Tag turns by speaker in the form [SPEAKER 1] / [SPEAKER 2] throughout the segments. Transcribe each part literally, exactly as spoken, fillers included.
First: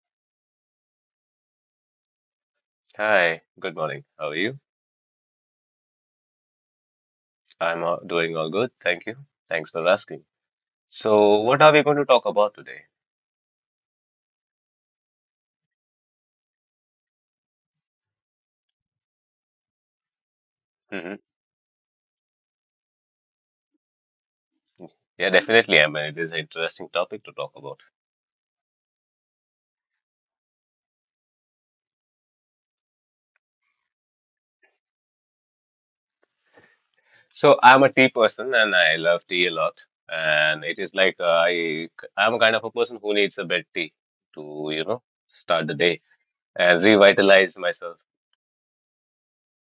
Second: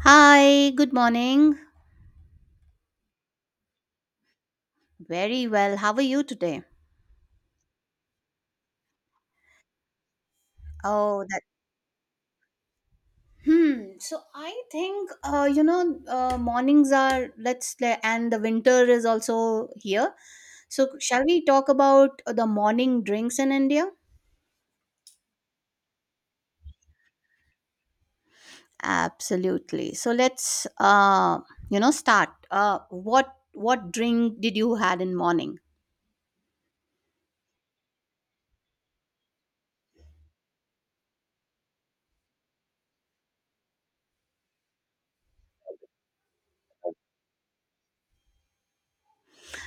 [SPEAKER 1] Hi, good morning.
[SPEAKER 2] Hi, good morning. How are you?
[SPEAKER 1] Very well. How are you today?
[SPEAKER 2] I'm uh, doing all good. Thank you. Thanks for asking.
[SPEAKER 1] Oh,
[SPEAKER 2] So,
[SPEAKER 1] that.
[SPEAKER 2] what are we going to talk about today?
[SPEAKER 1] Hmm. So I think uh, you know uh, mornings are let's le- and the winter is also here. So
[SPEAKER 2] hmm
[SPEAKER 1] shall we talk about the morning drinks in India?
[SPEAKER 2] Yeah, definitely. I mean, it is an interesting topic to talk about.
[SPEAKER 1] Absolutely. So let's uh, you know start. Uh, what what drink did you had in morning?
[SPEAKER 2] So, I'm a tea person and I love tea a lot. And it is like uh, I, I'm a kind of a person who needs a bed tea to, you know, start the day and revitalize myself.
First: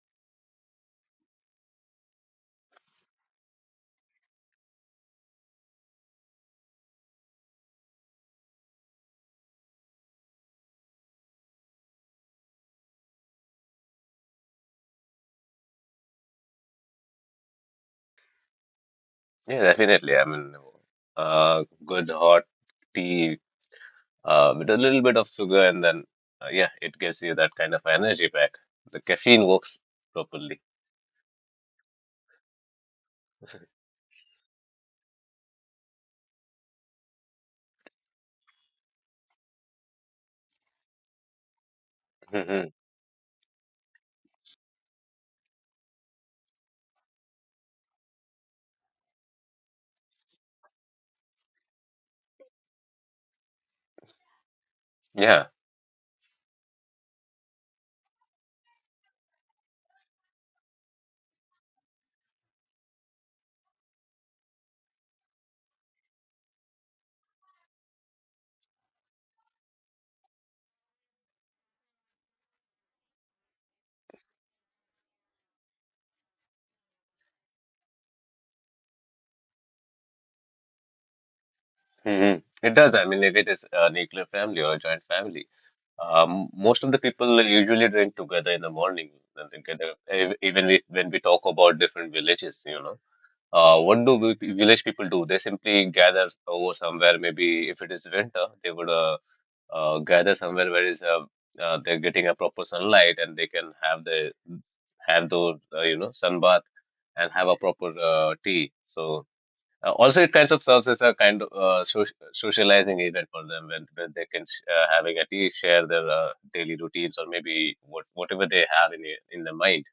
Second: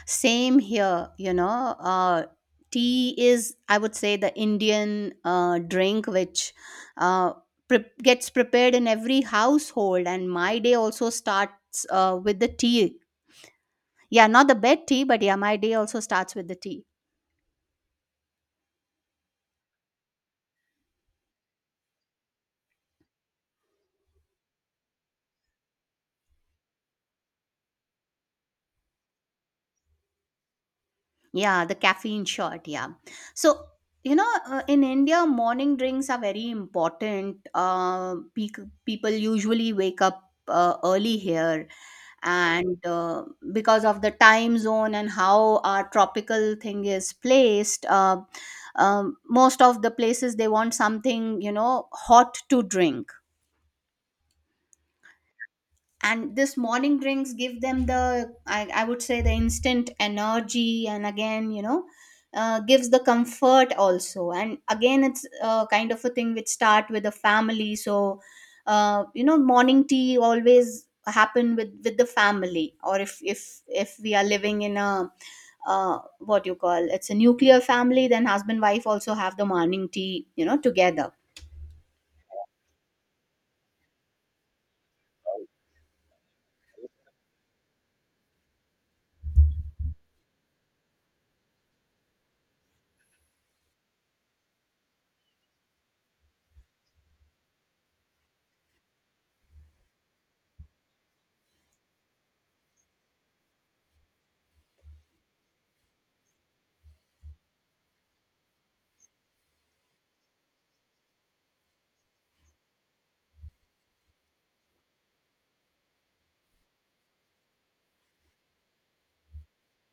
[SPEAKER 1] Same here, you know. Uh, tea is, I would say, the Indian uh, drink which uh, pre- gets prepared in every household. And my day also starts uh, with the tea. Yeah, not the bed tea, but yeah, my day also starts with the tea.
[SPEAKER 2] Yeah, definitely. I mean, uh, good hot tea uh, with a little bit of sugar, and then uh, yeah, it gives you that kind of energy back. The caffeine works properly.
[SPEAKER 1] Yeah, the caffeine shot. Yeah. So, you know, uh, in India, morning drinks are very important. Uh, pe- people usually wake up uh, early here
[SPEAKER 2] hmm
[SPEAKER 1] and uh, because of the time zone and how our tropical thing is placed, uh, um, most of the places, they want something, you know, hot to drink,
[SPEAKER 2] Yeah,
[SPEAKER 1] and this morning drinks give them the I, I would say the instant energy, and again, you know, uh, gives the comfort also, and again it's uh, kind of a thing which start with the family. So uh, you know, morning tea always happen with with the family, or if if if we are living in a uh, what you call, it's a nuclear family, then husband wife also have the morning tea, you know, together.
[SPEAKER 2] hmm it does. I mean, if it is a nuclear family or a joint family, um, most of the people usually drink together in the morning. And together, ev- even if, when we talk about different villages, you know, uh, what do vi- village people do? They simply gather over somewhere. Maybe if it is winter, they would uh, uh, gather somewhere where is uh, uh, they're getting a proper sunlight and they can have the have those uh, you know sun bath and have a proper uh, tea. So uh, also it kind of serves as a kind of uh, soc- socializing event for them when, when they can sh- uh, having a tea share their uh, daily routines or maybe what, whatever they have in their- in their mind.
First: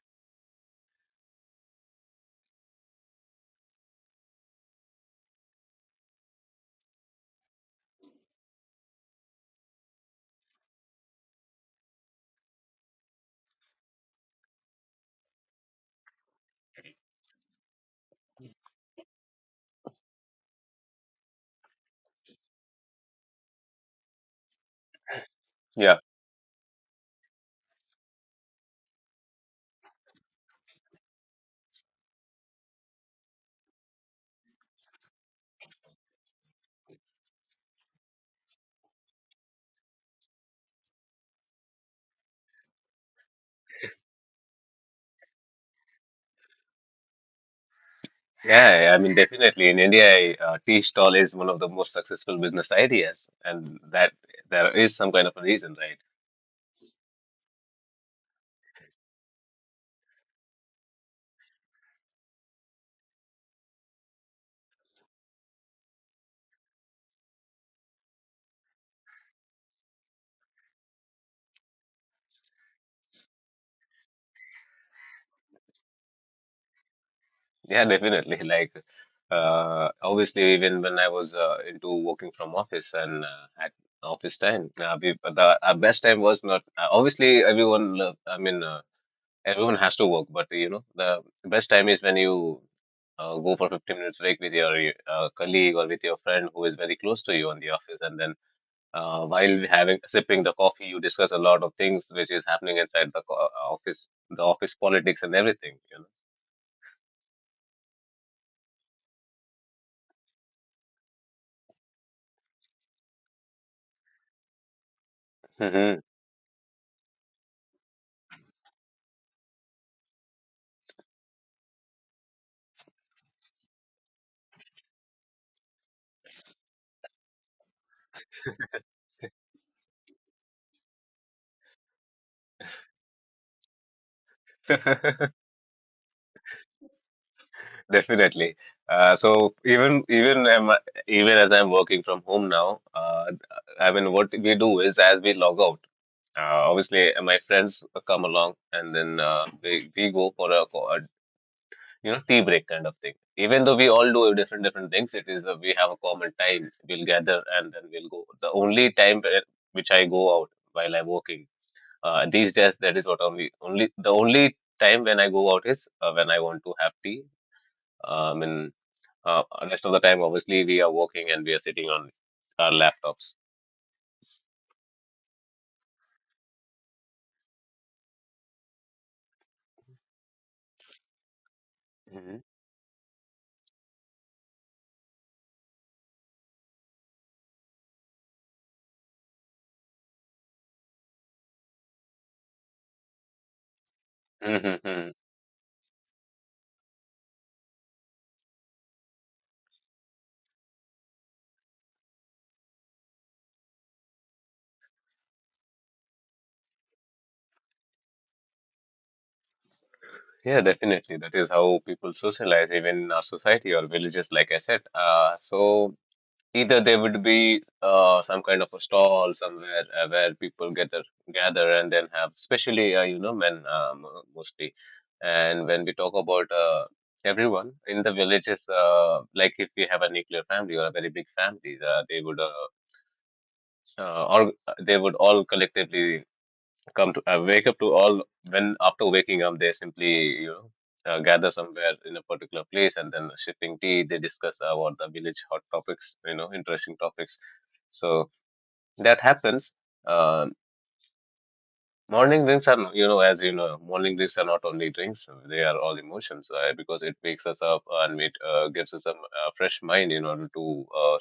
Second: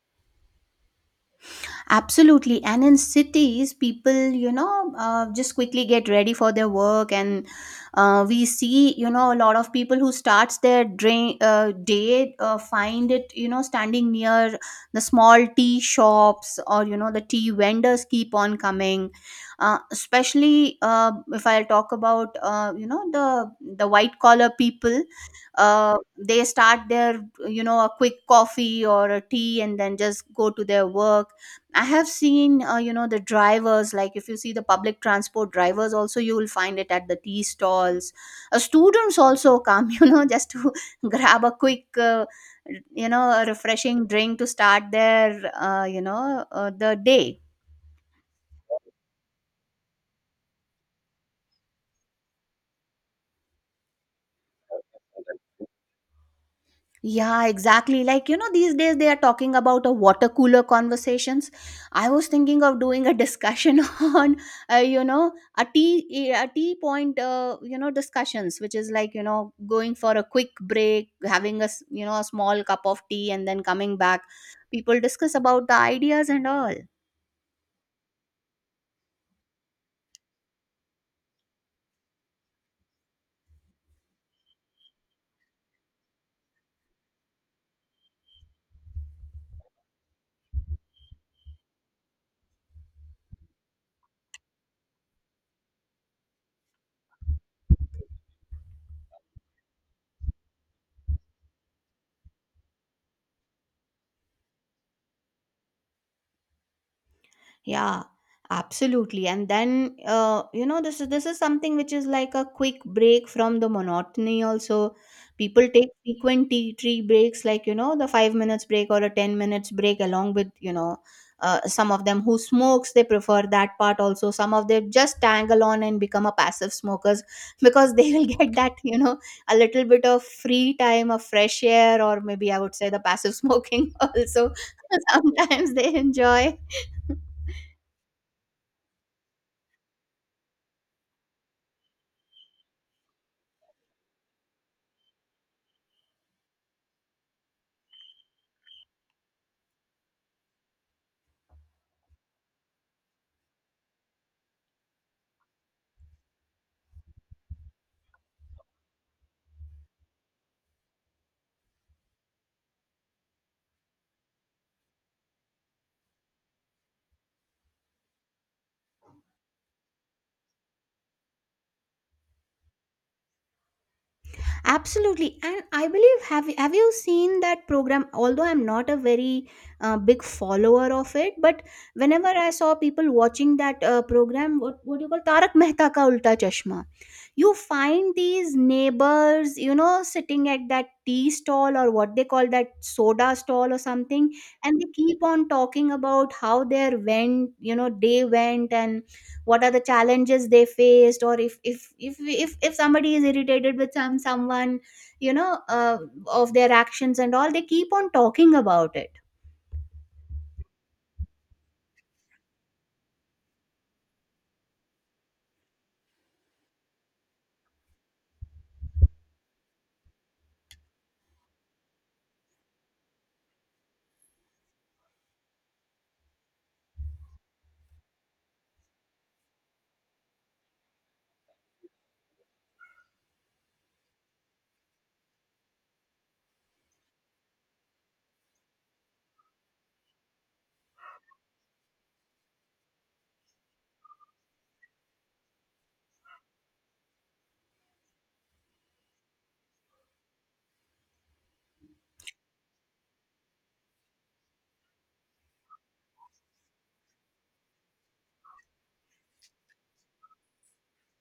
[SPEAKER 1] Absolutely. And in cities, people, you know, uh, just quickly get ready for their work. And uh, we see, you know, a lot of people who starts their drain, uh, day, uh, find it, you know, standing near the small tea shops, or, you know, the tea vendors keep on coming. Uh, especially uh, if I talk about, uh, you know, the, the white collar people, uh,
[SPEAKER 2] Yeah.
[SPEAKER 1] they start their, you know, a quick coffee or a tea and then just go to their work. I have seen, uh, you know, the drivers, like if you see the public transport drivers, also you will find it at the tea stalls. Uh, students also come, you know, just to grab a quick, uh, you know, a refreshing drink to start their, uh, you know, uh, the day.
[SPEAKER 2] Yeah, I mean, definitely in India, uh, tea stall is one of the most successful business ideas, and that there is some kind of a reason, right?
[SPEAKER 1] Yeah, exactly. Like, you know, these days they are talking about a water cooler conversations. I was thinking of doing a discussion on, uh, you know, a tea, a tea point, uh, you know, discussions, which is like, you know, going for a quick break, having a, s- you know, a small cup of tea and then coming back. People discuss about the ideas and all.
[SPEAKER 2] Yeah, definitely. Like, uh, obviously, even when I was uh, into working from office and uh, at office time, uh, we, the our best time was not uh, obviously everyone. lo- I mean, uh, everyone has to work, but you know, the best time is when you uh, go for fifteen minutes break with your uh, colleague or with your friend who is very close to you in the office, and then uh, while having sipping the coffee, you discuss a lot of things which is happening inside the co- uh, office, the office politics and everything. You know.
[SPEAKER 1] Yeah, absolutely. And then uh, you know, this is this is something which is like a quick break from the monotony also. People take
[SPEAKER 2] hmm
[SPEAKER 1] frequent tea tree breaks, like, you know, the five minutes break or a ten minutes break, along with, you know, uh, some of them who smokes, they prefer that part also. Some of them just tangle on and become a passive smokers because they will get that, you know, a little bit of free time of fresh air, or maybe I would say the passive smoking also sometimes they enjoy.
[SPEAKER 2] Definitely. Uh, so even even am even as I'm working from home now, uh, I mean, what we do is as we log out, uh, obviously uh, my friends come along and then uh, we we go for a, co- a you know tea break kind of thing. Even though we all do different different things, it is uh, we have a common time. We'll gather and then we'll go. The only time where- which I go out while I'm working uh, these days, that is what only only the only time when I go out is uh, when I want to have tea. Um, uh, Rest of the time, obviously, we are working and we are sitting on our laptops.
[SPEAKER 1] Absolutely, and I believe, have have you seen that program? Although I'm not a very uh, big follower of it, but whenever
[SPEAKER 2] hmm
[SPEAKER 1] I saw people watching that uh, program, what what do you call Tarak Mehta Ka Ulta Chashma, you find these neighbors, you know, sitting at that tea stall or what they call that soda stall or something, and they
[SPEAKER 2] hmm
[SPEAKER 1] keep on talking about how their went, you know, day went, and what are the challenges they faced, or if if if if, if somebody is irritated with some someone, you know, uh, of their actions and all, they keep on talking about it.
[SPEAKER 2] Yeah, definitely. That is how people socialize, even in our society or villages, like I said. Uh, so either there would be uh, some kind of a stall somewhere uh, where people gather, gather, and then have, especially uh, you know, men um, mostly. And when we talk about uh, everyone in the villages, uh, like if we have a nuclear family or a very big family, uh, they would. Uh, uh, or they would all collectively come to uh, wake up to all when after waking up they simply you know uh, gather somewhere in a particular place and then sipping tea they discuss about the village hot topics you know interesting topics so that happens uh, morning drinks are you know as you know morning drinks are not only drinks, they are all emotions uh, because it wakes us up and it uh, gives us a uh, fresh mind in order to uh,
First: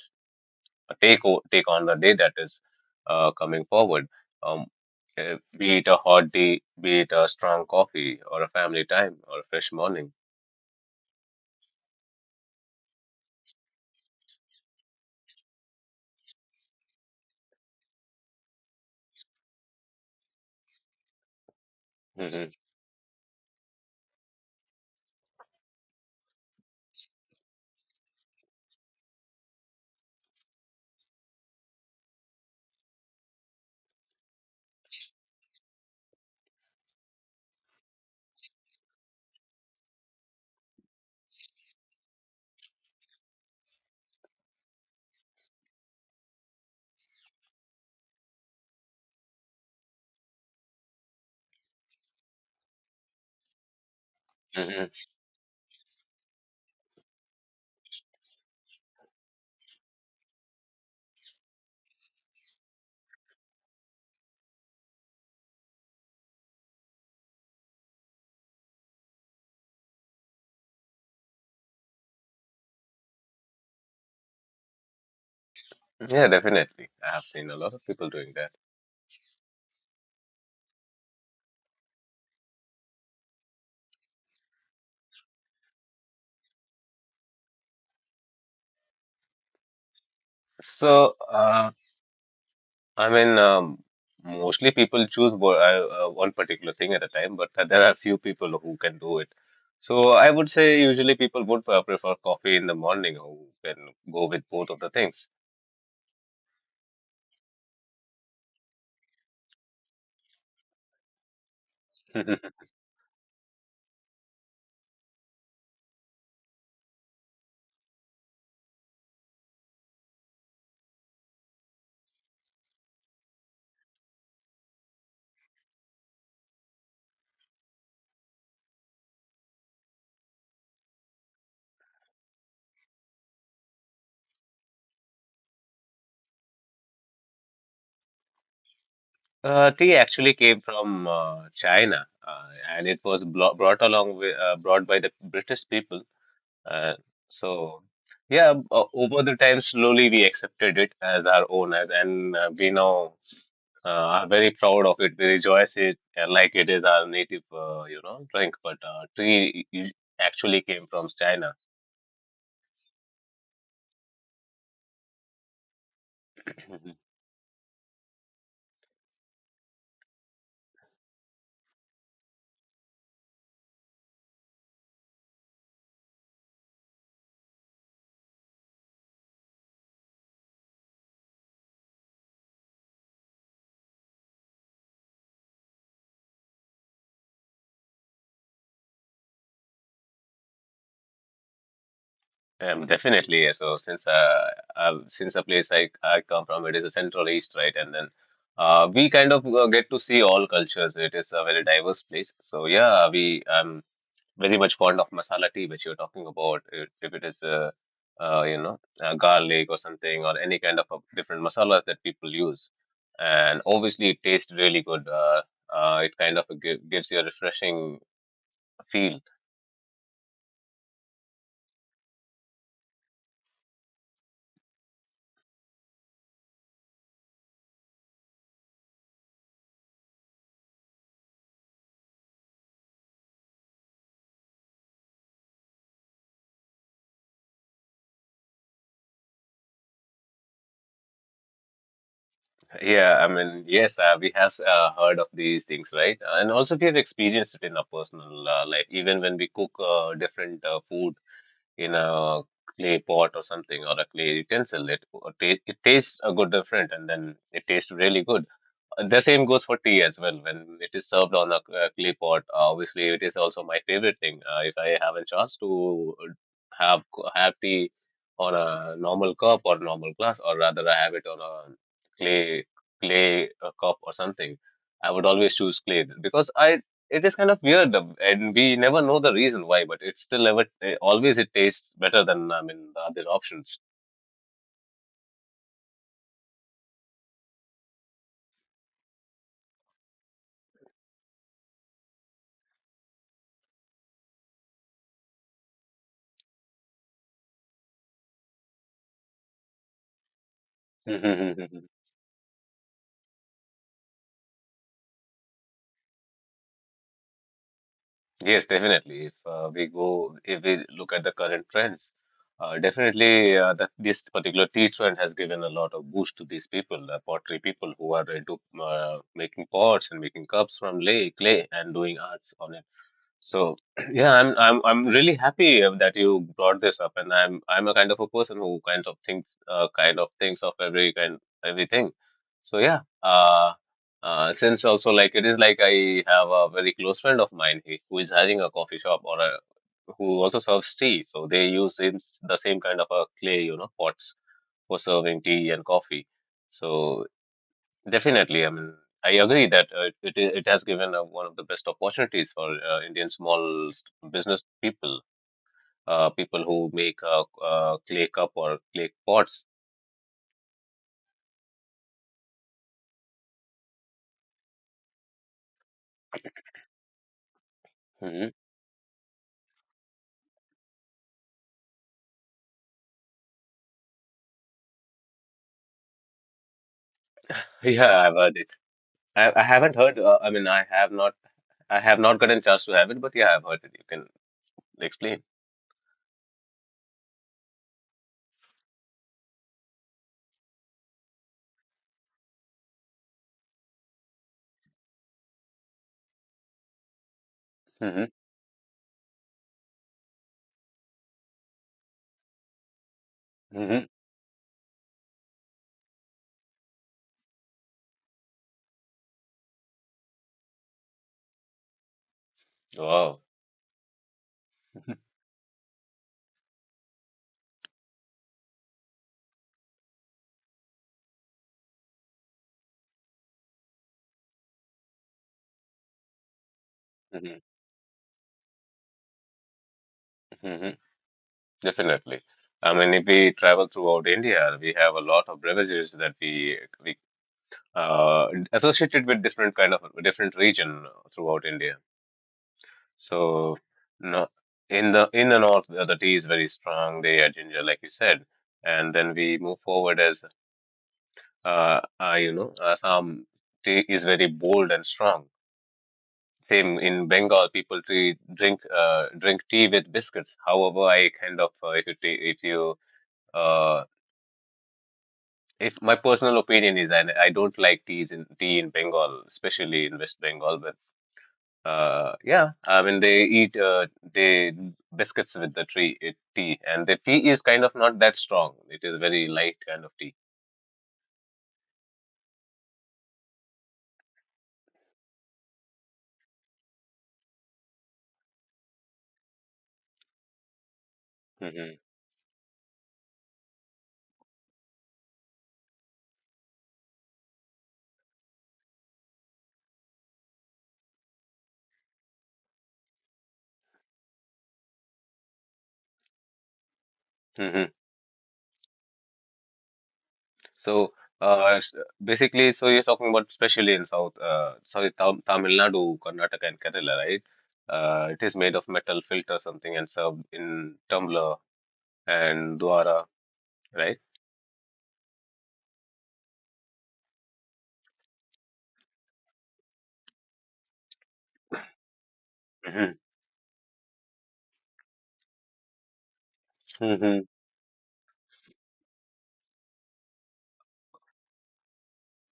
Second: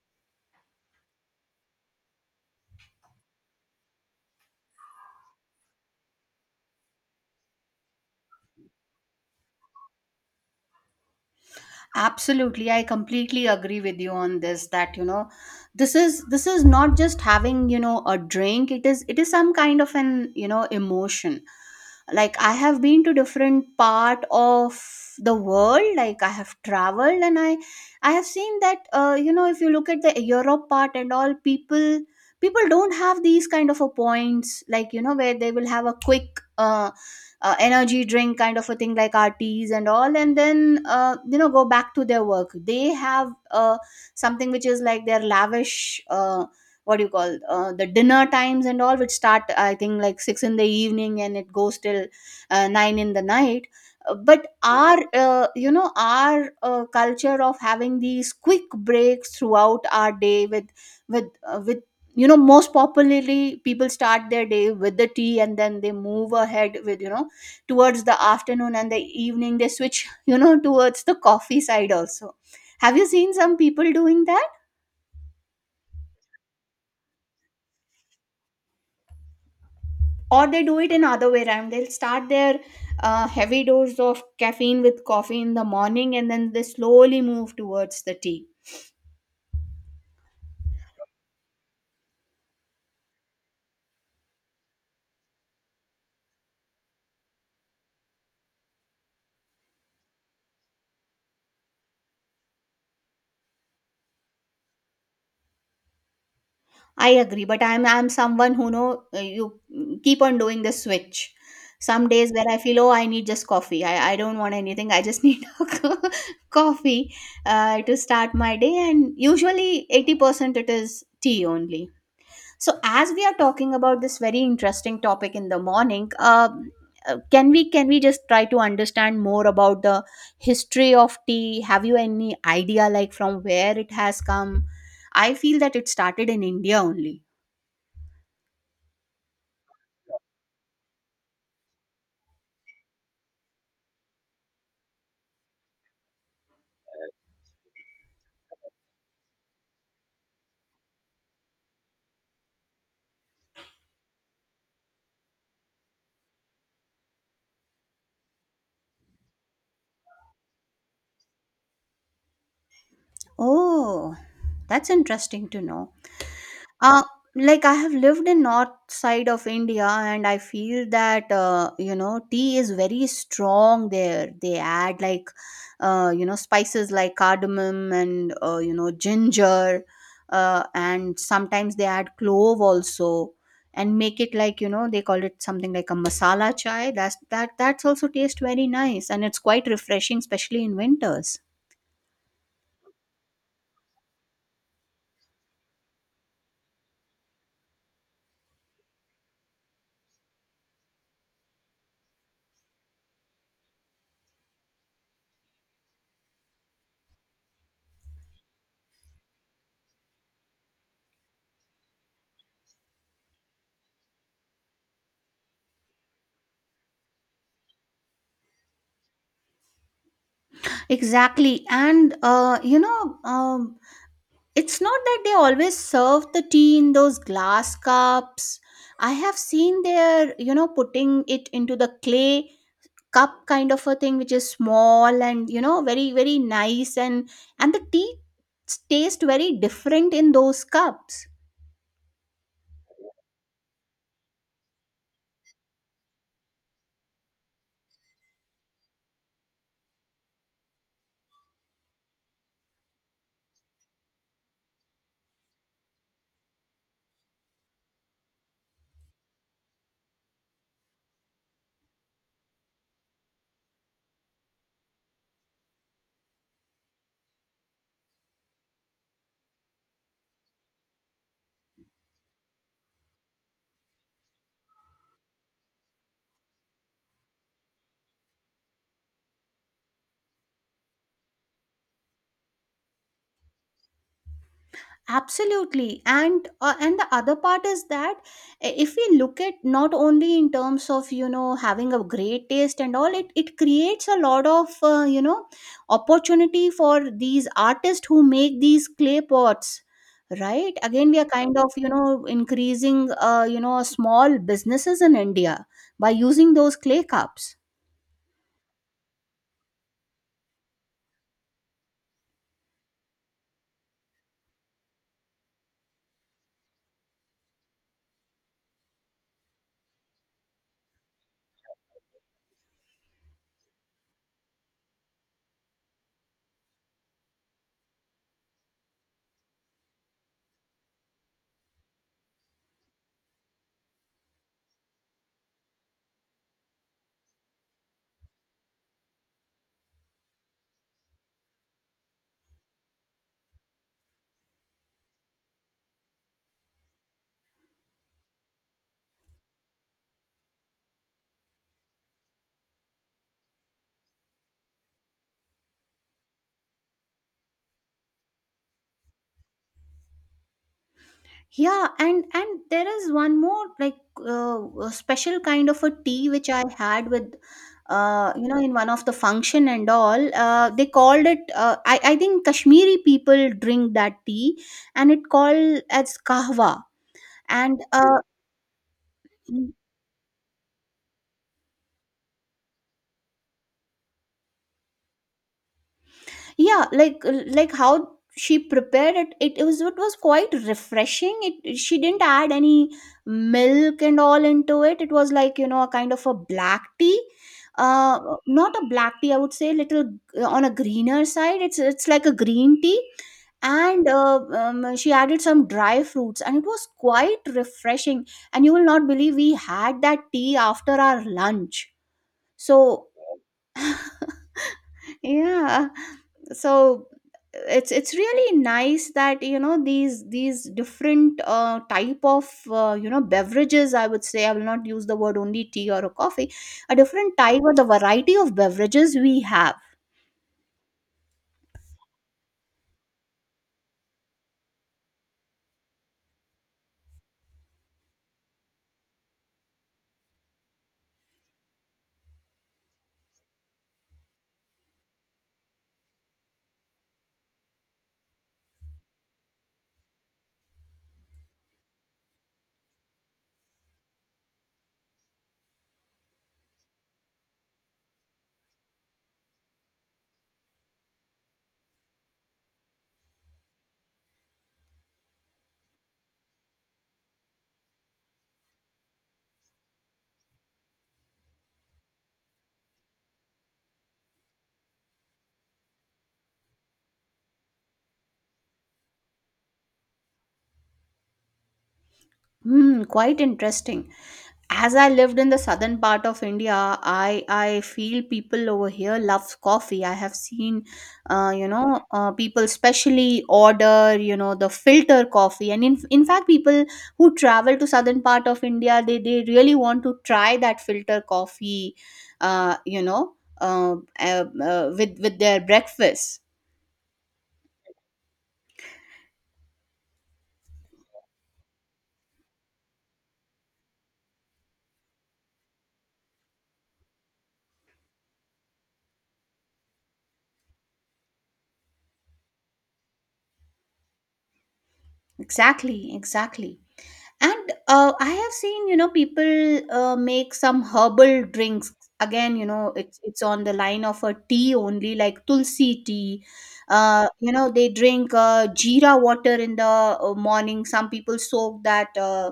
[SPEAKER 2] take o- take on the day that is uh, coming forward. Um, eh, be it a hot day, be it a strong coffee, or a family time, or a fresh morning.
[SPEAKER 1] Absolutely, I completely agree with you on this, that, you know, this is this is not just having, you know, a drink. It is it is some kind of an, you know, emotion. Like, I
[SPEAKER 2] hmm
[SPEAKER 1] have been to different part of the world. Like, I have traveled, and i i have seen that uh, you know, if you look at the europe part and all, people people don't have these kind of a points, like, you know, where they will have a quick uh, uh, energy drink kind of a thing, like our teas and all, and then, uh, you know, go back to their work. They have uh, something which is like their lavish uh, what do you call, uh, the dinner times and all, which start, I think, like six in the evening, and it goes till uh, nine in the night. Uh, but
[SPEAKER 2] hmm
[SPEAKER 1] our uh, you know, our uh, culture of having these quick breaks throughout our day, with with uh, with you know, most popularly, people start their day with the tea, and then they move ahead, with, you know, towards the afternoon, and the evening, they switch, you know, towards the coffee side also. Have you seen some people doing that?
[SPEAKER 2] Yeah, definitely. I have seen a lot of people doing that.
[SPEAKER 1] Or they do it in other way around, they'll start their uh, heavy dose of caffeine with coffee in the morning, and then they slowly move towards the tea.
[SPEAKER 2] So, uh, I mean, um, mostly people choose wo- uh, uh, one particular thing at a time, but there are few people who can do it. So, I would say usually people would uh, prefer coffee in the morning, who can go with both of the things.
[SPEAKER 1] I agree, but I'm I'm someone who know uh, you mm, keep on doing the switch. Some days where I feel, oh, I need just coffee. I, I don't want anything. I just need a co- coffee uh, to start my day. And usually eighty percent it is tea only. So as we are talking about this very interesting topic in the morning, uh, uh, can we can we just try to understand more about the history of tea? Have you any idea, like, from where it has come? I feel that it started in India only.
[SPEAKER 2] Uh, tea actually came from uh, China, uh, and it was blo brought along with, uh, brought by the British people. Uh, so, yeah, uh, over the time, slowly we accepted it as our own, as and uh, we now uh, are very proud of it. We rejoice it uh, like it is our native, uh, you know, drink. But uh, tea i- actually came from China.
[SPEAKER 1] Oh, that's interesting to know. Uh, like, I have lived in north side of India, and I feel that, uh, you know, tea is very strong there. They add, like, uh, you know, spices like cardamom and uh, you know, ginger, uh, and sometimes they add clove also, and make it like, you know, they call it something like a masala chai. That's that that's also taste very nice, and it's quite refreshing, especially in winters.
[SPEAKER 2] Um, definitely. Yeah. So since uh, uh since the place I, I come from, it is a Central East, right? And then uh, we kind of uh, get to see all cultures. It is a very diverse place. So yeah, we I'm very much fond of masala tea, which you're talking about. If if it is uh, uh, you know uh, garlic or something or any kind of a different masalas that people use, and obviously it tastes really good. Uh, uh, it kind of gi- gives you a refreshing feel.
[SPEAKER 1] Exactly. And, uh, you know, um, it's not that they always serve the tea in those glass cups. I have seen their, you know, putting it into the clay cup kind of a thing, which is small and, you know, very, very nice. And, and the tea s- taste very different in those cups.
[SPEAKER 2] Yeah, I mean, yes, uh, we have uh, heard of these things, right? Uh, and also, we have experienced it in our personal uh, life, even when we cook uh, different uh, food in a clay pot or something or a clay utensil, it, it, it tastes a good different, and then it tastes really good. The same goes for tea as well. When it is served on a, uh clay pot, uh, obviously it is also my favorite thing. Uh, if I have a chance to have have tea on a normal cup or normal glass, or rather I have it on a clay clay uh, cup or something, I would always choose clay because I it is kind of weird uh, and we never know the reason why, but it's still ever eh, always it tastes better than I mean the other options.
[SPEAKER 1] Absolutely. And uh, and the other part is that, i- if we look at, not only in terms of, you know, having a great taste and all, it it creates a lot of, uh, you know, opportunity for these artists who make these clay pots, right? Again, we are kind of, you know, increasing, uh, you know, small businesses in india, by using those clay cups.
[SPEAKER 2] Yes, definitely. If uh, we go, if we look at the current trends, uh, definitely uh, that this particular tea trend has given a lot of boost to these people, uh, pottery people who are into uh, making pots and making cups from lay, clay and doing arts on so yeah, I'm I'm I'm really happy uh, that you brought this up, and I'm I'm a kind of a person who kind of thinks uh, kind of thinks of every kind everything. So yeah, uh, uh, since also like it is like I have a very close friend of mine he- who is having a coffee shop or a who also serves tea. So they use in s- the same kind of a clay, you know, pots for serving tea and coffee. So definitely. I mean, I agree that uh, it, it it has given uh, one of the best opportunities for uh, Indian small s- business people, uh, people who make uh, uh, clay cup or clay pots.
[SPEAKER 1] Yeah, and and there is one more, like, uh, a special kind of a tea which I had with, uh, you
[SPEAKER 2] hmm
[SPEAKER 1] know, in one of the function and all. Uh, they called it uh, I, I think kashmiri people drink that tea, and it called as kahwa. And uh,
[SPEAKER 2] Yeah, I've heard it. I, I haven't heard. Uh, I mean, I have not. I have not gotten a chance to have it, but yeah, I've heard it. You can explain.
[SPEAKER 1] yeah, like like how she prepared it, it, was, it was quite refreshing. It She didn't add any milk and all into it. It was like, you know, a kind of a black tea, uh
[SPEAKER 2] hmm
[SPEAKER 1] not a black tea, I would say, little uh, on a greener side. It's it's like a green tea.
[SPEAKER 2] hmm
[SPEAKER 1] And uh, um, she added some dry fruits, and it was quite refreshing. And you will not believe, we had that tea after our lunch. So
[SPEAKER 2] Wow.
[SPEAKER 1] yeah, so it's it's really nice that, you know, these these different uh, type of, uh, you know, beverages, I would say, I will not use the word only tea or a coffee, a different
[SPEAKER 2] hmm
[SPEAKER 1] type or the variety of beverages we have.
[SPEAKER 2] hmm Definitely. I mean, if we travel throughout India, we have a lot of beverages that we we uh, associated with different kind of different region throughout India. So no, in the in the north, uh, the tea is very strong. They are ginger, like you said, and then we move forward as uh, uh, you know, Assam tea is very bold and strong. Same in Bengal, people tea, drink uh, drink tea with biscuits. However, I kind of uh, if you ta- if you uh, if my personal opinion is that I don't like teas in tea in Bengal, especially in West Bengal, but Uh, yeah, I mean they eat uh, they biscuits with the tree uh, tea, and the tea is kind of not that strong. It is very light kind of tea.
[SPEAKER 1] Hmm, quite interesting. As I lived in the southern part of India, I I feel people over here loves coffee. I have seen, uh, you
[SPEAKER 2] hmm
[SPEAKER 1] know, uh, people specially order, you know, the filter coffee, and, in in fact, people who travel to southern part of India, they they really want to try that filter coffee, uh, you know, uh, uh, uh, with with their breakfast.
[SPEAKER 2] hmm So uh, s- basically, so you're talking about especially in South, uh, sorry, Tam Tamil Nadu, Karnataka, and Kerala, right? Uh, it is made of metal filter something and served in tumbler and dwara, right?
[SPEAKER 1] Exactly, exactly. And uh, I have seen, you know, people uh, make some herbal drinks. Again, you know, it's it's on the line of a tea only, like tulsi tea. Uh,
[SPEAKER 2] hmm
[SPEAKER 1] you know, they drink uh, jeera water in the uh, morning. Some people soak that, uh,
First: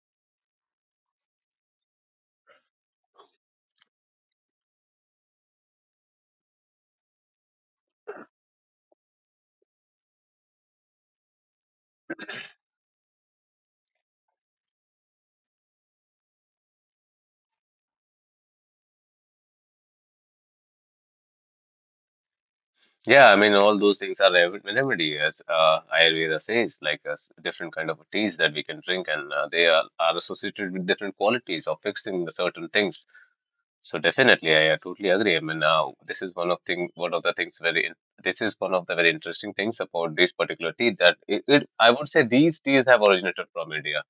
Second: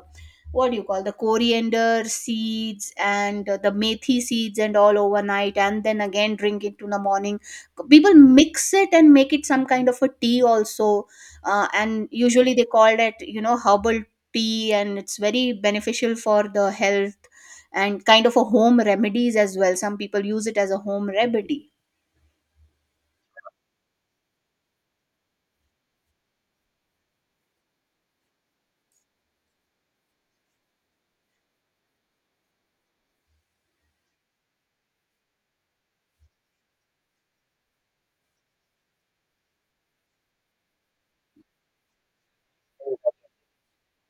[SPEAKER 1] what do you call, the coriander seeds and uh, the methi seeds and all overnight and then again drink it in the morning. People mix it and make it some kind of a tea also. Uh, and usually they call it, you know, herbal tea, and it's very beneficial for the health and kind of a home remedies as well. Some people use it as a home remedy.
[SPEAKER 2] Yeah, I mean, all those things are rem- remedy, as uh, Ayurveda says, like as different kind of teas that we can drink, and uh, they are, are associated with different qualities of fixing the certain things. So definitely, I, uh totally agree. I mean, uh, this is one of thing, one of the things very, in- This is one of the very interesting things about this particular tea that it, it I would say these teas have originated from India.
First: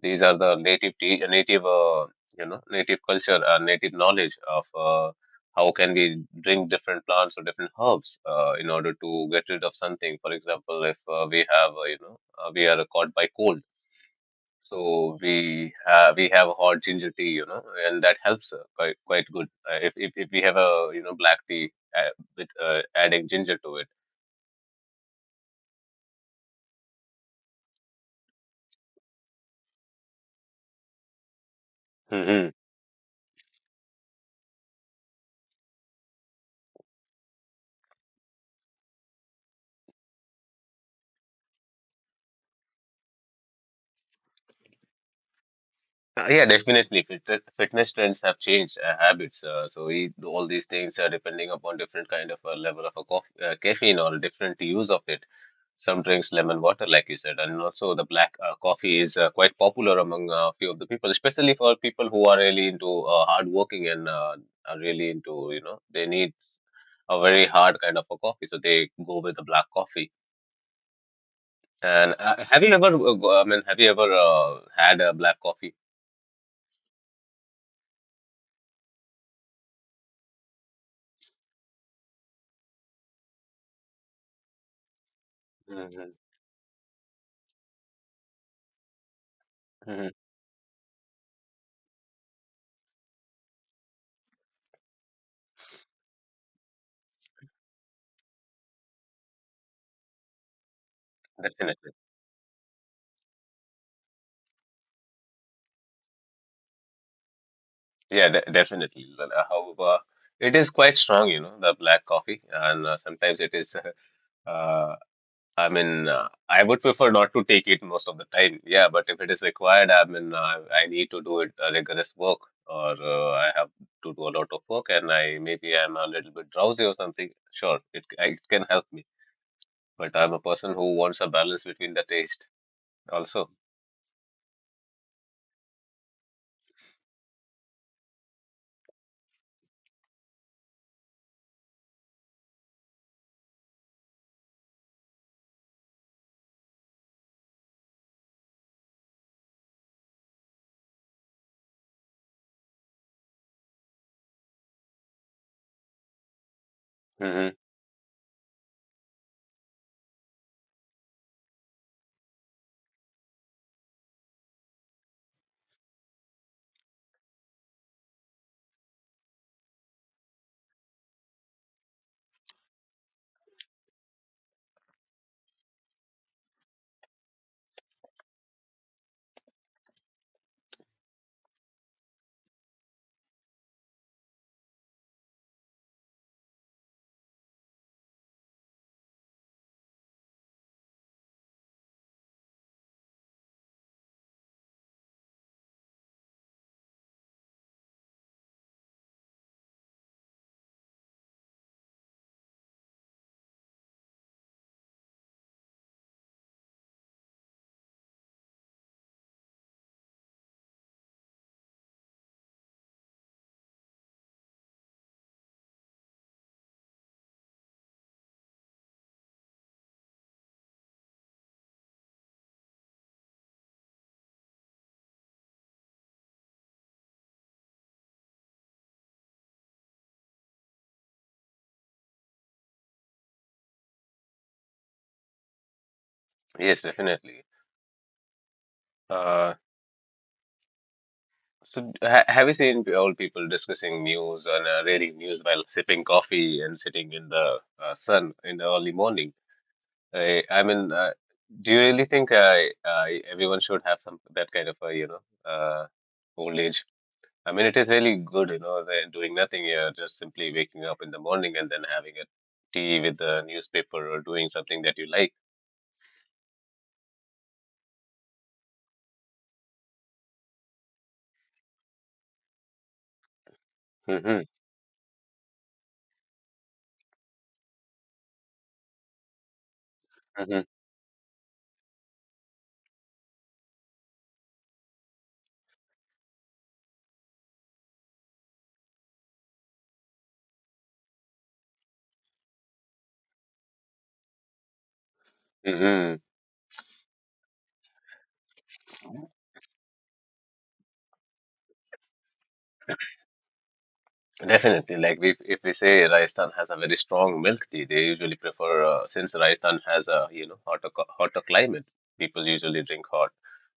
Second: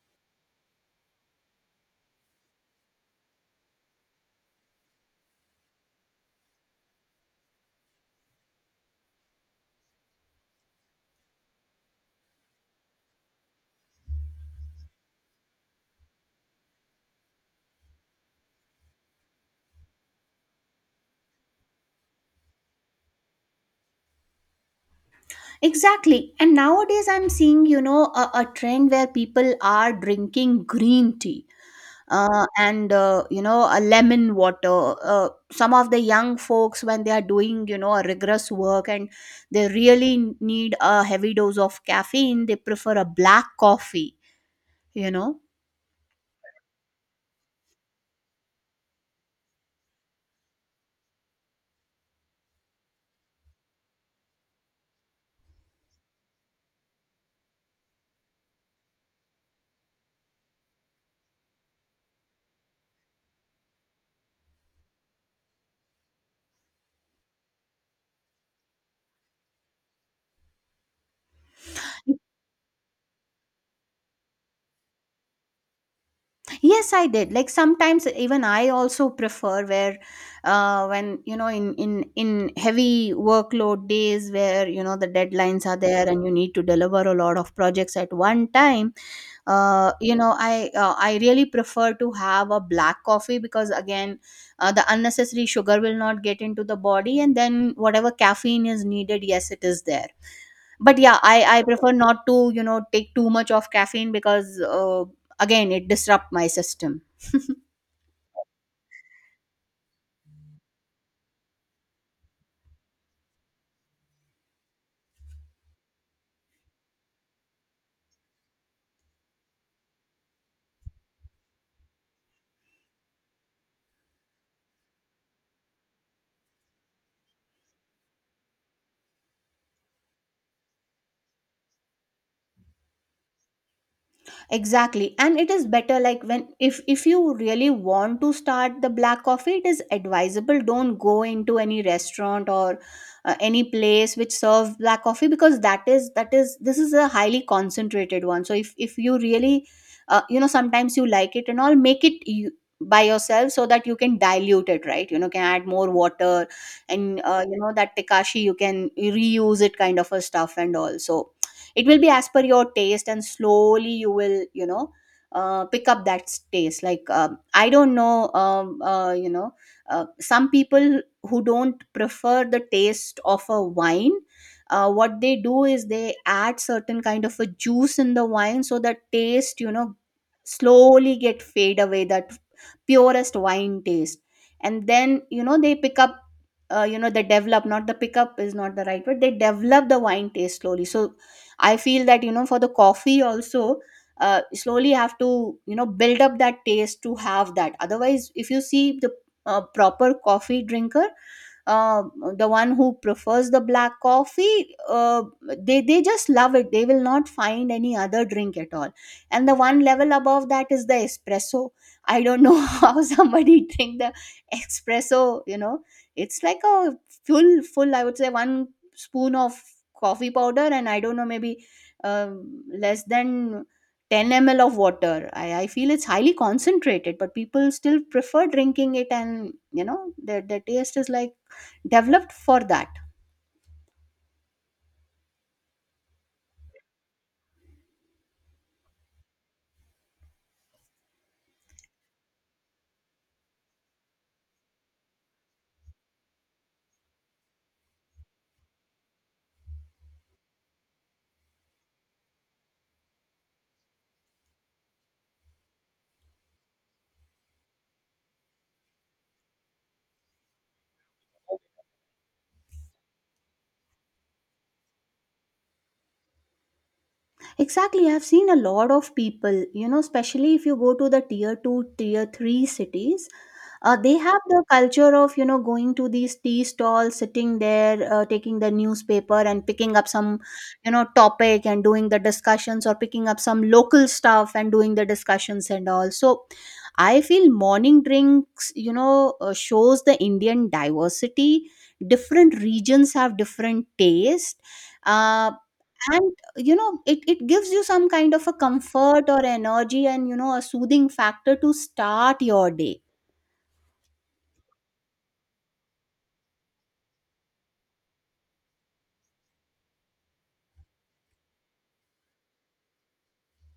[SPEAKER 2] These are the native te- uh, native uh, you know native culture or native knowledge of uh, how can we drink different plants or different herbs uh, in order to get rid of something. For example, if uh, we have uh, you know uh, we are caught by cold. So we have we have hot ginger tea, you know, and that helps uh, quite quite good. Uh, if, if if we have a you know black tea uh, with uh, adding ginger to it.
[SPEAKER 1] Exactly. And nowadays I'm seeing, you know, a, a trend where people are drinking green tea, uh,
[SPEAKER 2] Mhm.
[SPEAKER 1] and uh, you know, a lemon water. Uh, some of the young folks, when they are doing, you know, a rigorous work and they really need a heavy dose of caffeine, they prefer a black coffee, you know.
[SPEAKER 2] Uh, yeah, definitely. Fit- Fitness trends have changed uh, habits. Uh, so we do all these things uh, depending upon different kind of uh, level of a coff uh, caffeine or different use of it. Some drinks lemon water, like you said, and also the black uh, coffee is uh, quite popular among a few of the people, especially for people who are really into uh, hard working and uh, are really into, you know, they need a very hard kind of a coffee, so they go with the black coffee. And uh, have you ever, uh, go- I mean, have you ever uh, had a black coffee?
[SPEAKER 1] Yes, I did. Like sometimes even I also prefer where uh when, you know, in in in heavy workload days where, you know, the deadlines are there
[SPEAKER 2] Hmm.
[SPEAKER 1] and you need to deliver a lot of projects at one time, uh you know, I uh, I really prefer to have a black coffee because, again, uh, the unnecessary sugar will not get into the body, and then whatever caffeine is needed, yes, it is there. But yeah, I I prefer
[SPEAKER 2] Definitely.
[SPEAKER 1] not to, you know, take too much of caffeine because uh, again it disrupt my system.
[SPEAKER 2] Yeah, de definitely. Well, uh, however, it is quite strong, you know, the black coffee, and uh, sometimes it is. Uh, I mean, uh, I would prefer not to take it most of the time. Yeah, but if it is required, I mean, I, I need to do it uh, rigorous work, or uh, I have to do a lot of work, and I maybe I'm a little bit drowsy or something. Sure, it I- it can help me, but I'm a person who wants a balance between the taste also.
[SPEAKER 1] Exactly, and it is better like when, if if you really want to start the black coffee, it is advisable don't go into any restaurant or uh, any place which serve black coffee, because that is that is this is a highly concentrated one. So if if you really, uh, you know, sometimes you like it and all, make it you, by yourself, so that you can dilute it, right? You know, can add more water, and uh,
[SPEAKER 2] Hmm.
[SPEAKER 1] you know, that tekashi you can reuse it, kind of a stuff and all. So it will be as per your taste, and slowly you will, you know, uh, pick up that taste. Like um, I don't know, um, uh, you know, uh, some people who don't prefer the taste of a wine, uh, what they do is they add certain kind of a juice in the wine so that taste, you know, slowly get fade away, that purest wine taste. And then, you know, they pick up, uh, you know, they develop, not the pickup is not the right word, they develop the wine taste slowly. So I feel that, you know, for the coffee also, uh, slowly have to, you know, build up that taste to have that. Otherwise, if you see the uh, proper coffee drinker, uh, the one who prefers the black coffee, uh, they they just love it. They will not find any other drink at all. And the one level above that is the espresso. I don't know how somebody drink the espresso. You know, it's like a full full. I would say one spoon of coffee powder, and I don't know, maybe um less than ten m l of water. I, I feel it's highly concentrated, but people still prefer drinking it, and you know their, their taste is like developed for that.
[SPEAKER 2] Yes, definitely. Uh. So, ha have you seen old people discussing news and uh, reading news while sipping coffee and sitting in the uh, sun in the early morning? I, I mean, uh, do you really think I, I everyone should have some that kind of a, you know, uh, old age? I mean, it is really good, you know, they're doing nothing here, just simply waking up in the morning and then having a tea with the newspaper or doing something that you like.
[SPEAKER 1] Exactly. I've seen a lot of people, you know, especially if you go to the tier two tier three cities, uh, they have
[SPEAKER 2] Hmm.
[SPEAKER 1] the culture of, you know, going to these tea stalls, sitting there, uh, taking the newspaper and picking up some,
[SPEAKER 2] Hmm.
[SPEAKER 1] you know, topic and doing the discussions, or picking up some local stuff and doing the discussions and all. So I feel morning drinks, you know, uh, shows the Indian diversity. Different regions have different taste, uh,
[SPEAKER 2] Hmm.
[SPEAKER 1] and you know it, it gives you some kind of a comfort or energy and, you know, a soothing factor to start your day.
[SPEAKER 2] Definitely, like we, if we say Rajasthan has a very strong milk tea, they usually prefer uh, since Rajasthan has a you know hotter co- hotter climate, people usually drink hot.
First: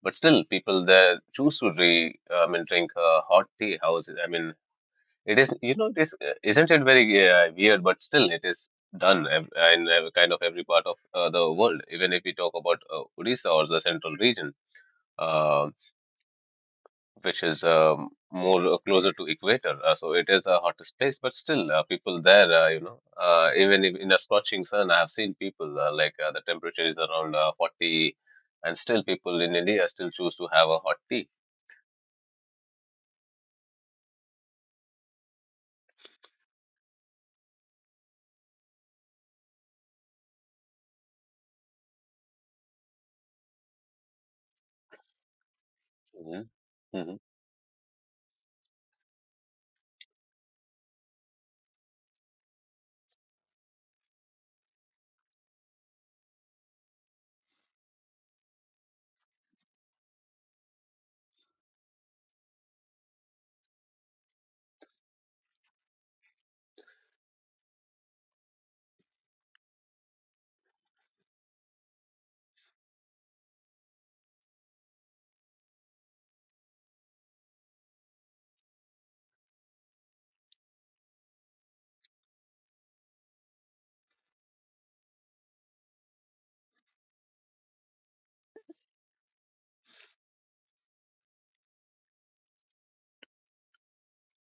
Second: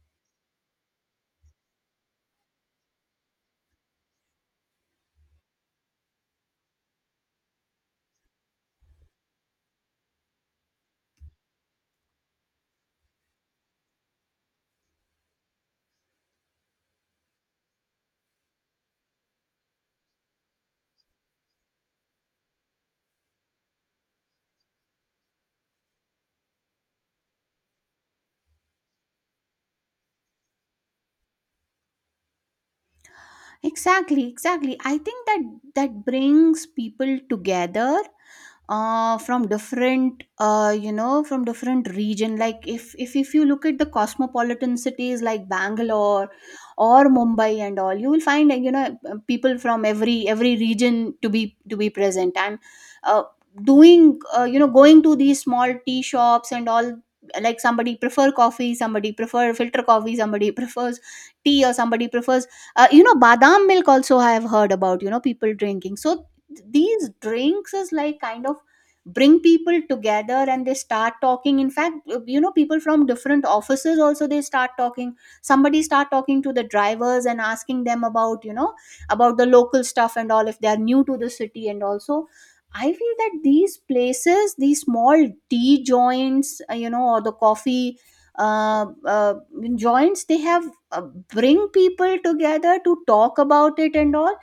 [SPEAKER 2] But still, people there choose to drink, I mean, drink uh, hot tea. House, I mean, it is you know this uh, isn't it very uh, weird? But still, it is done ev- in every kind of every part of uh, the world. Even if we talk about uh, Odisha or the central region, uh, which is um, more uh, closer to equator. Uh, so it is a hottest place, but still, uh, people there, uh, you know, uh, even if in a scorching sun, I have seen people uh, like uh, the temperature is around uh, forty, and still people in India still choose to have a hot tea.
[SPEAKER 1] Exactly, exactly. I think that that brings people together, uh, from different, uh, you know, from different region. Like if, if if you look at the cosmopolitan cities like Bangalore
[SPEAKER 2] Hmm.
[SPEAKER 1] or
[SPEAKER 2] Hmm.
[SPEAKER 1] Mumbai and all, you will find, uh, you know, uh, people from every every region to be to be present and uh, doing, uh, you know, going to these small tea shops and all. Like somebody prefer coffee, somebody prefer filter coffee, somebody prefers tea, or somebody prefers uh, you know, badam milk also I have heard about, you know, people drinking. So th- these drinks is like kind of bring people together, and they start talking. In fact, uh, you know, people from different offices also they start talking, somebody start talking to the drivers and asking them about, you know, about the local stuff and all if they are new to the city. And also, I feel that these places, these small tea joints, uh, you know, or the coffee uh, uh, joints, they have uh, bring people together to talk about it and all.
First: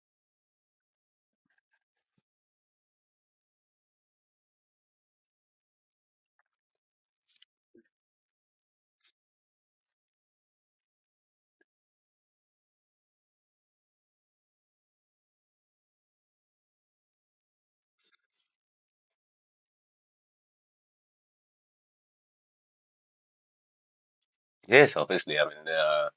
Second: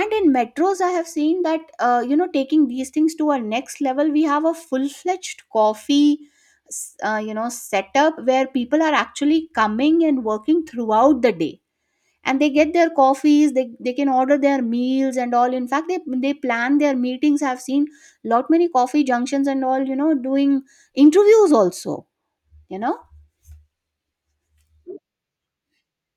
[SPEAKER 1] And in metros I have seen that, uh, you know, taking these things to our next level, we have a full-fledged coffee s- uh, you know, setup where people are actually coming and working throughout the day, and they get their coffees, they, they can order their meals and all. In fact, they, they plan their meetings. I've seen lot many coffee junctions and all, you know, doing interviews also, you know.
[SPEAKER 2] Yes, obviously. I mean, uh.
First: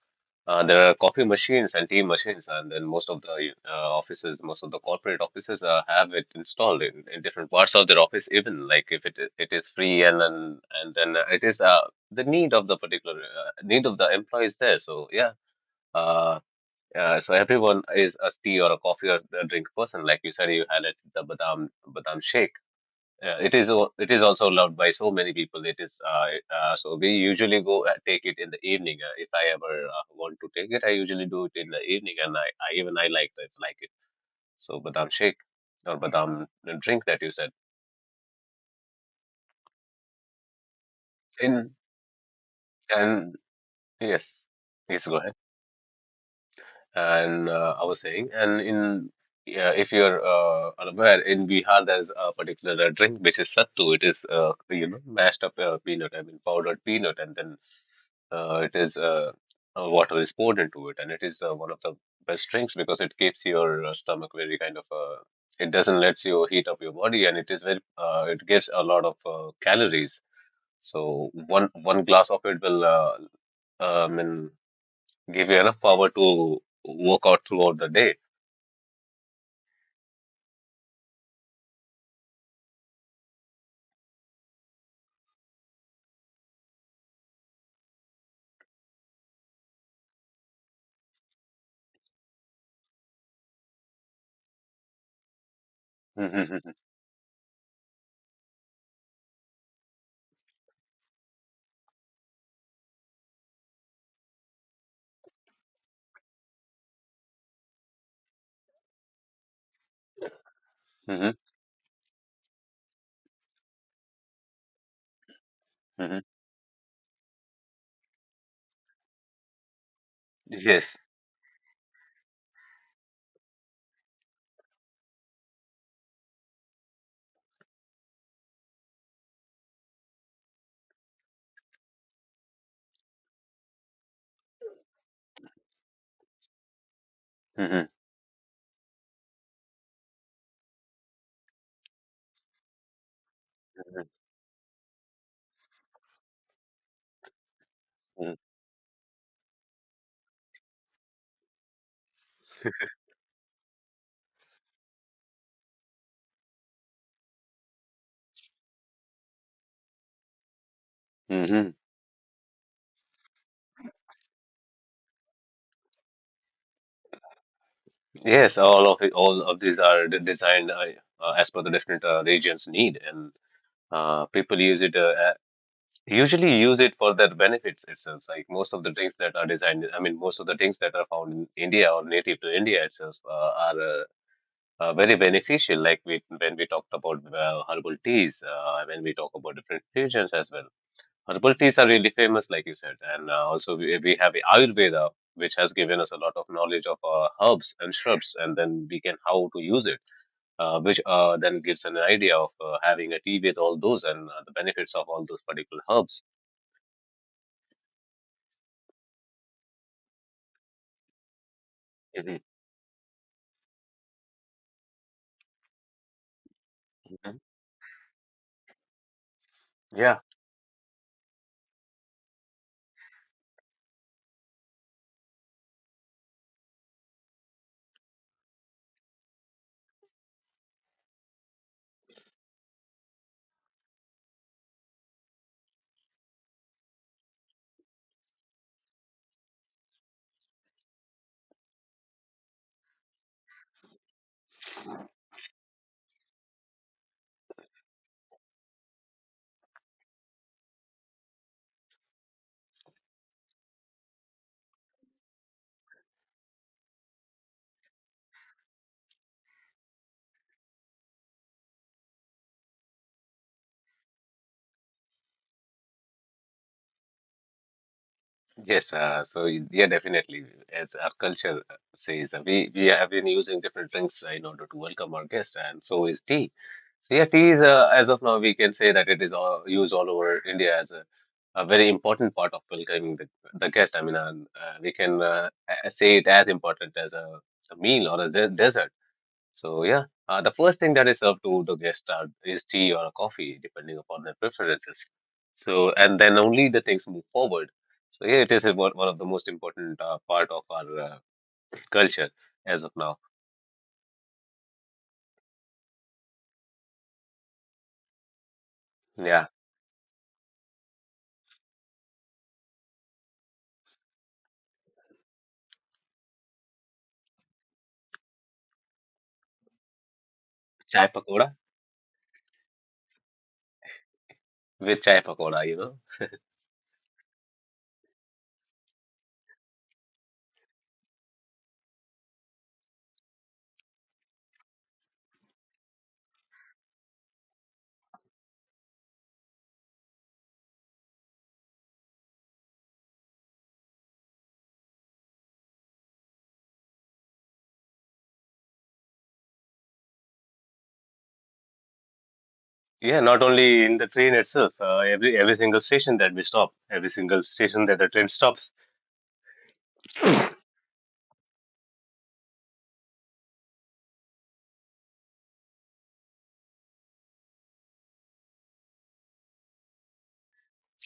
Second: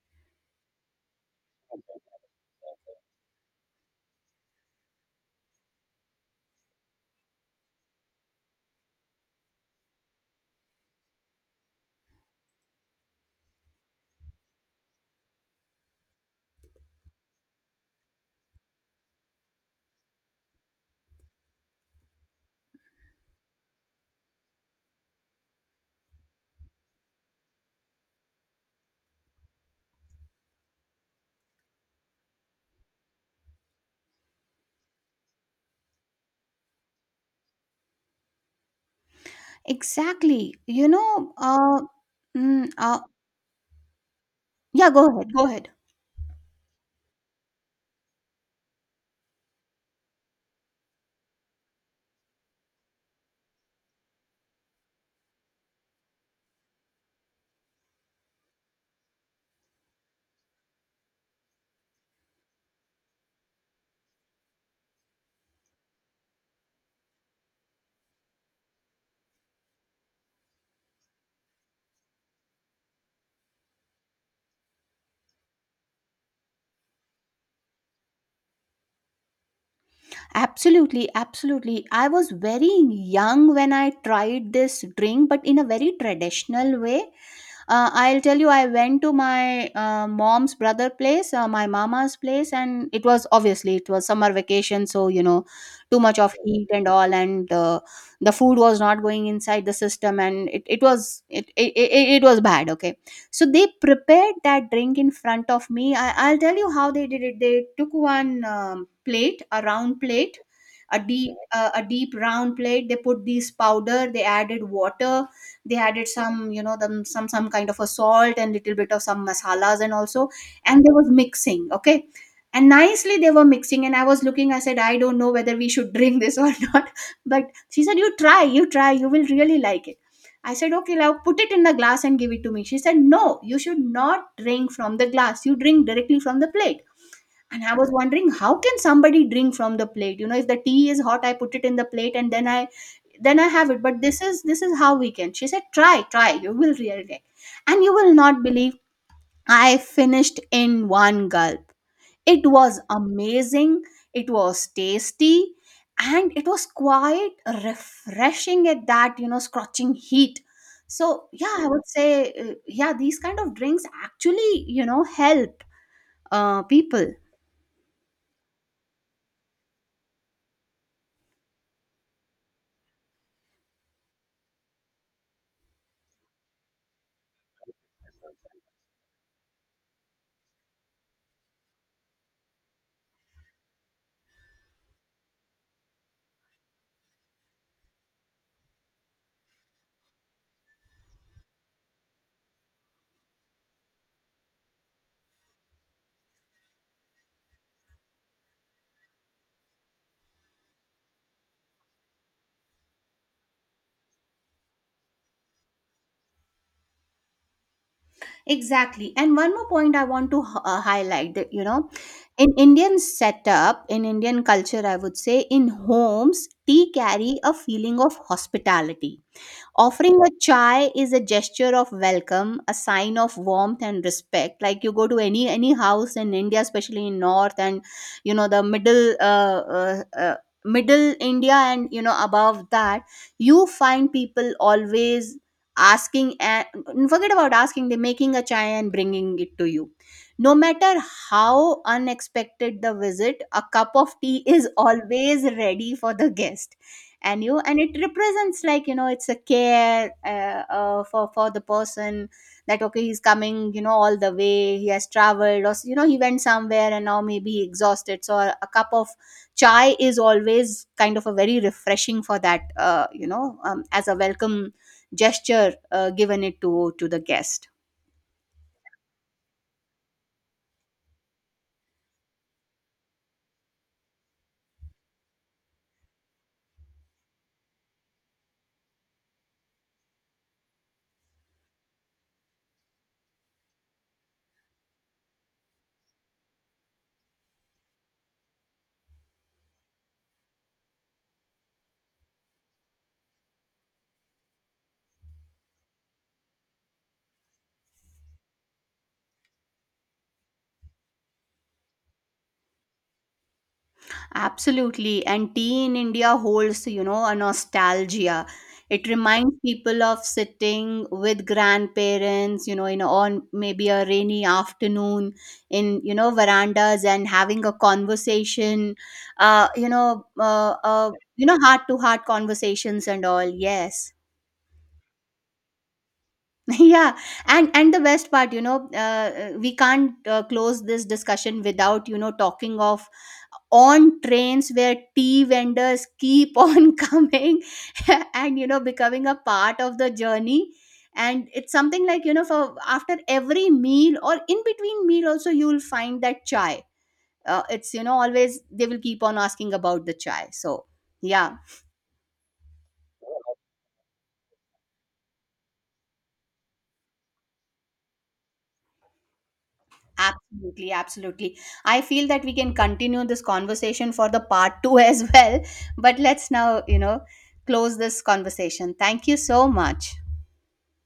[SPEAKER 2] Uh, there are coffee machines and tea machines, and then most of the uh, offices, most of the corporate offices uh, have it installed in, in different parts of their office. Even like if it it is free, and then and then it is uh, the need of the particular uh, need of the employees there. So yeah, uh, uh, so everyone is a tea or a coffee or a drink person. Like you said, you had it the badam badam shake. Uh, it is al- it is also loved by so many people. It is uh, uh, so we usually go uh, take it in the evening. Uh, if I ever uh, want to take it, I usually do it in the evening, and I, I even I like that like it. So badam shake or badam drink that you said.
[SPEAKER 1] Exactly. You know,
[SPEAKER 2] In
[SPEAKER 1] uh, mm, uh,
[SPEAKER 2] and yes,
[SPEAKER 1] yeah,
[SPEAKER 2] please
[SPEAKER 1] go
[SPEAKER 2] go
[SPEAKER 1] ahead,
[SPEAKER 2] ahead.
[SPEAKER 1] go ahead.
[SPEAKER 2] and uh, I was saying, and in yeah, if you're uh, unaware, in Bihar there's a particular uh, drink which is sattu. It is uh, you know mashed up uh, peanut, I mean powdered peanut, and then uh, it is uh, uh, water is poured into it, and it is uh, one of the best drinks because it keeps your uh, stomach very kind of uh, it doesn't let you heat up your body, and it is very uh, it gives a lot of uh, calories. So one one glass of it will uh, um, give you enough power to work out throughout the day.
[SPEAKER 1] Absolutely, absolutely. I was very young when I tried this drink, but in a very traditional way. uh, I'll tell you, I went to my uh, mom's brother place, uh, my mama's place, and it was obviously, it was summer vacation, so you know too much of heat
[SPEAKER 2] Hmm.
[SPEAKER 1] and all. And uh, the food was not going inside the system, and it, it was it, it it it was bad, okay. So they prepared that drink in front of me. I, i'll tell you how they did it. They took one um, plate, a round plate, a deep
[SPEAKER 2] Hmm.
[SPEAKER 1] uh, a deep round plate. They put this powder, they added water, they added
[SPEAKER 2] Hmm.
[SPEAKER 1] some, you know, them, some some kind of a salt and little bit of some masalas and also. And they
[SPEAKER 2] Yes.
[SPEAKER 1] was mixing, okay, and nicely they were mixing. And I was looking, I said, I don't know whether we should drink this or not. But she said, you try, you try, you will really like it. I said, okay, now put it in the glass and give it to me. She said, no, you should not drink from the glass, you drink directly from the plate. And I
[SPEAKER 2] Hmm.
[SPEAKER 1] was wondering how can somebody drink from the plate. You know, if the tea is hot, I put it in the plate and then I then i have it. But
[SPEAKER 2] Hmm.
[SPEAKER 1] this is this is how we can. She said, try, try, you will realize, and you will
[SPEAKER 2] Hmm.
[SPEAKER 1] not believe, I finished in one gulp. It was amazing, it was tasty, and it was quite refreshing at that, you know, scorching heat. So yeah, I
[SPEAKER 2] hmm
[SPEAKER 1] would say, uh, yeah, these kind of drinks actually, you know, help uh, people.
[SPEAKER 2] Yes, all of it, all of these are de- designed uh, uh, as per the different uh, regions need, and uh, people use it uh, uh, usually use it for their benefits itself. Like most of the things that are designed, I mean, most of the things that are found in India or native to India itself uh, are uh, uh, very beneficial. Like we, when we talked about uh, herbal teas, uh, when we talk about different regions as well. Herbal teas are really famous, like you said, and uh, also we, we have Ayurveda, which has given us a lot of knowledge of uh, herbs and shrubs, and then we can how to use it, uh, which uh, then gives an idea of uh, having a tea with all those and uh, the benefits of all those particular herbs.
[SPEAKER 1] Exactly. And one more point I want to h- uh, highlight that, you know,
[SPEAKER 2] Mhm,
[SPEAKER 1] in Indian setup, in Indian culture, I would say, in homes, tea carry
[SPEAKER 2] mhm.
[SPEAKER 1] a feeling of hospitality. Offering
[SPEAKER 2] Yeah.
[SPEAKER 1] a chai is a gesture of welcome, a sign of warmth and respect. Like you go to any any house in India, especially in North, and you know the middle, uh, uh, uh, middle India, and you know above that, you find people always asking and, forget about asking, they're making a chai and bringing it to you. No matter how unexpected the visit, a cup of tea is always ready for the guest. And you, and it represents, like, you know, it's a care, uh, uh, for for the person, that okay he's coming, you know, all the way he has traveled, or you know he went somewhere and now maybe he exhausted. So a, a cup of chai is always kind of a very refreshing for that, uh, you know, um, as a welcome gesture, uh, given it to to the guest.
[SPEAKER 2] Yes, uh, so y- yeah, definitely. As our culture says, uh, we we have been using different drinks uh, in order to welcome our guests, and so is tea. So yeah, tea is uh, as of now we can say that it is all, used all over India as a, a very important part of welcoming the the guest. I mean, uh, uh, we can uh, a- say it as important as a, a meal or a de- dessert. So yeah, uh, the first thing that is served to the guest are, is tea or coffee, depending upon their preferences. So and then only the things move forward. So yeah, it is a- one one of the most important uh, part of our uh, culture as of now.
[SPEAKER 1] Absolutely. And tea in India holds, you know, a nostalgia. It
[SPEAKER 2] Yeah,
[SPEAKER 1] reminds people of sitting with grandparents, you know, in, on maybe a rainy afternoon, in, you know, verandas and having a conversation, uh, you know, uh,
[SPEAKER 2] chai
[SPEAKER 1] uh, you
[SPEAKER 2] pakoda
[SPEAKER 1] know, heart to heart conversations and all. Yes.
[SPEAKER 2] with chai pakoda, you know.
[SPEAKER 1] Yeah. and and the best part, you know, uh, uh, we can't uh, close this discussion without, you know, talking of on trains where tea vendors keep on coming and, you know, becoming a part of the journey. And it's something like, you know, for after every meal or in between meal also you will find that chai, uh, it's, you know, always they will keep on asking about the chai. So yeah.
[SPEAKER 2] Yeah, not only in the train itself, uh, every every single station that we stop, every single station that the train stops.
[SPEAKER 1] Absolutely, absolutely. I feel that we can continue this conversation for the part two as well. But let's now, you know, close this conversation. Thank you so much.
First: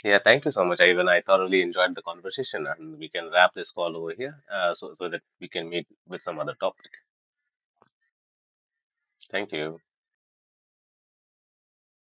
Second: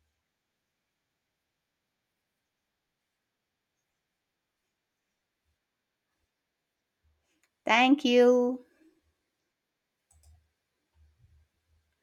[SPEAKER 2] Yeah, thank you so much, I even I thoroughly enjoyed the conversation, and we can wrap this call over here, uh, so so that we can meet with some other topic.
[SPEAKER 1] Thank you.
[SPEAKER 2] Thank you.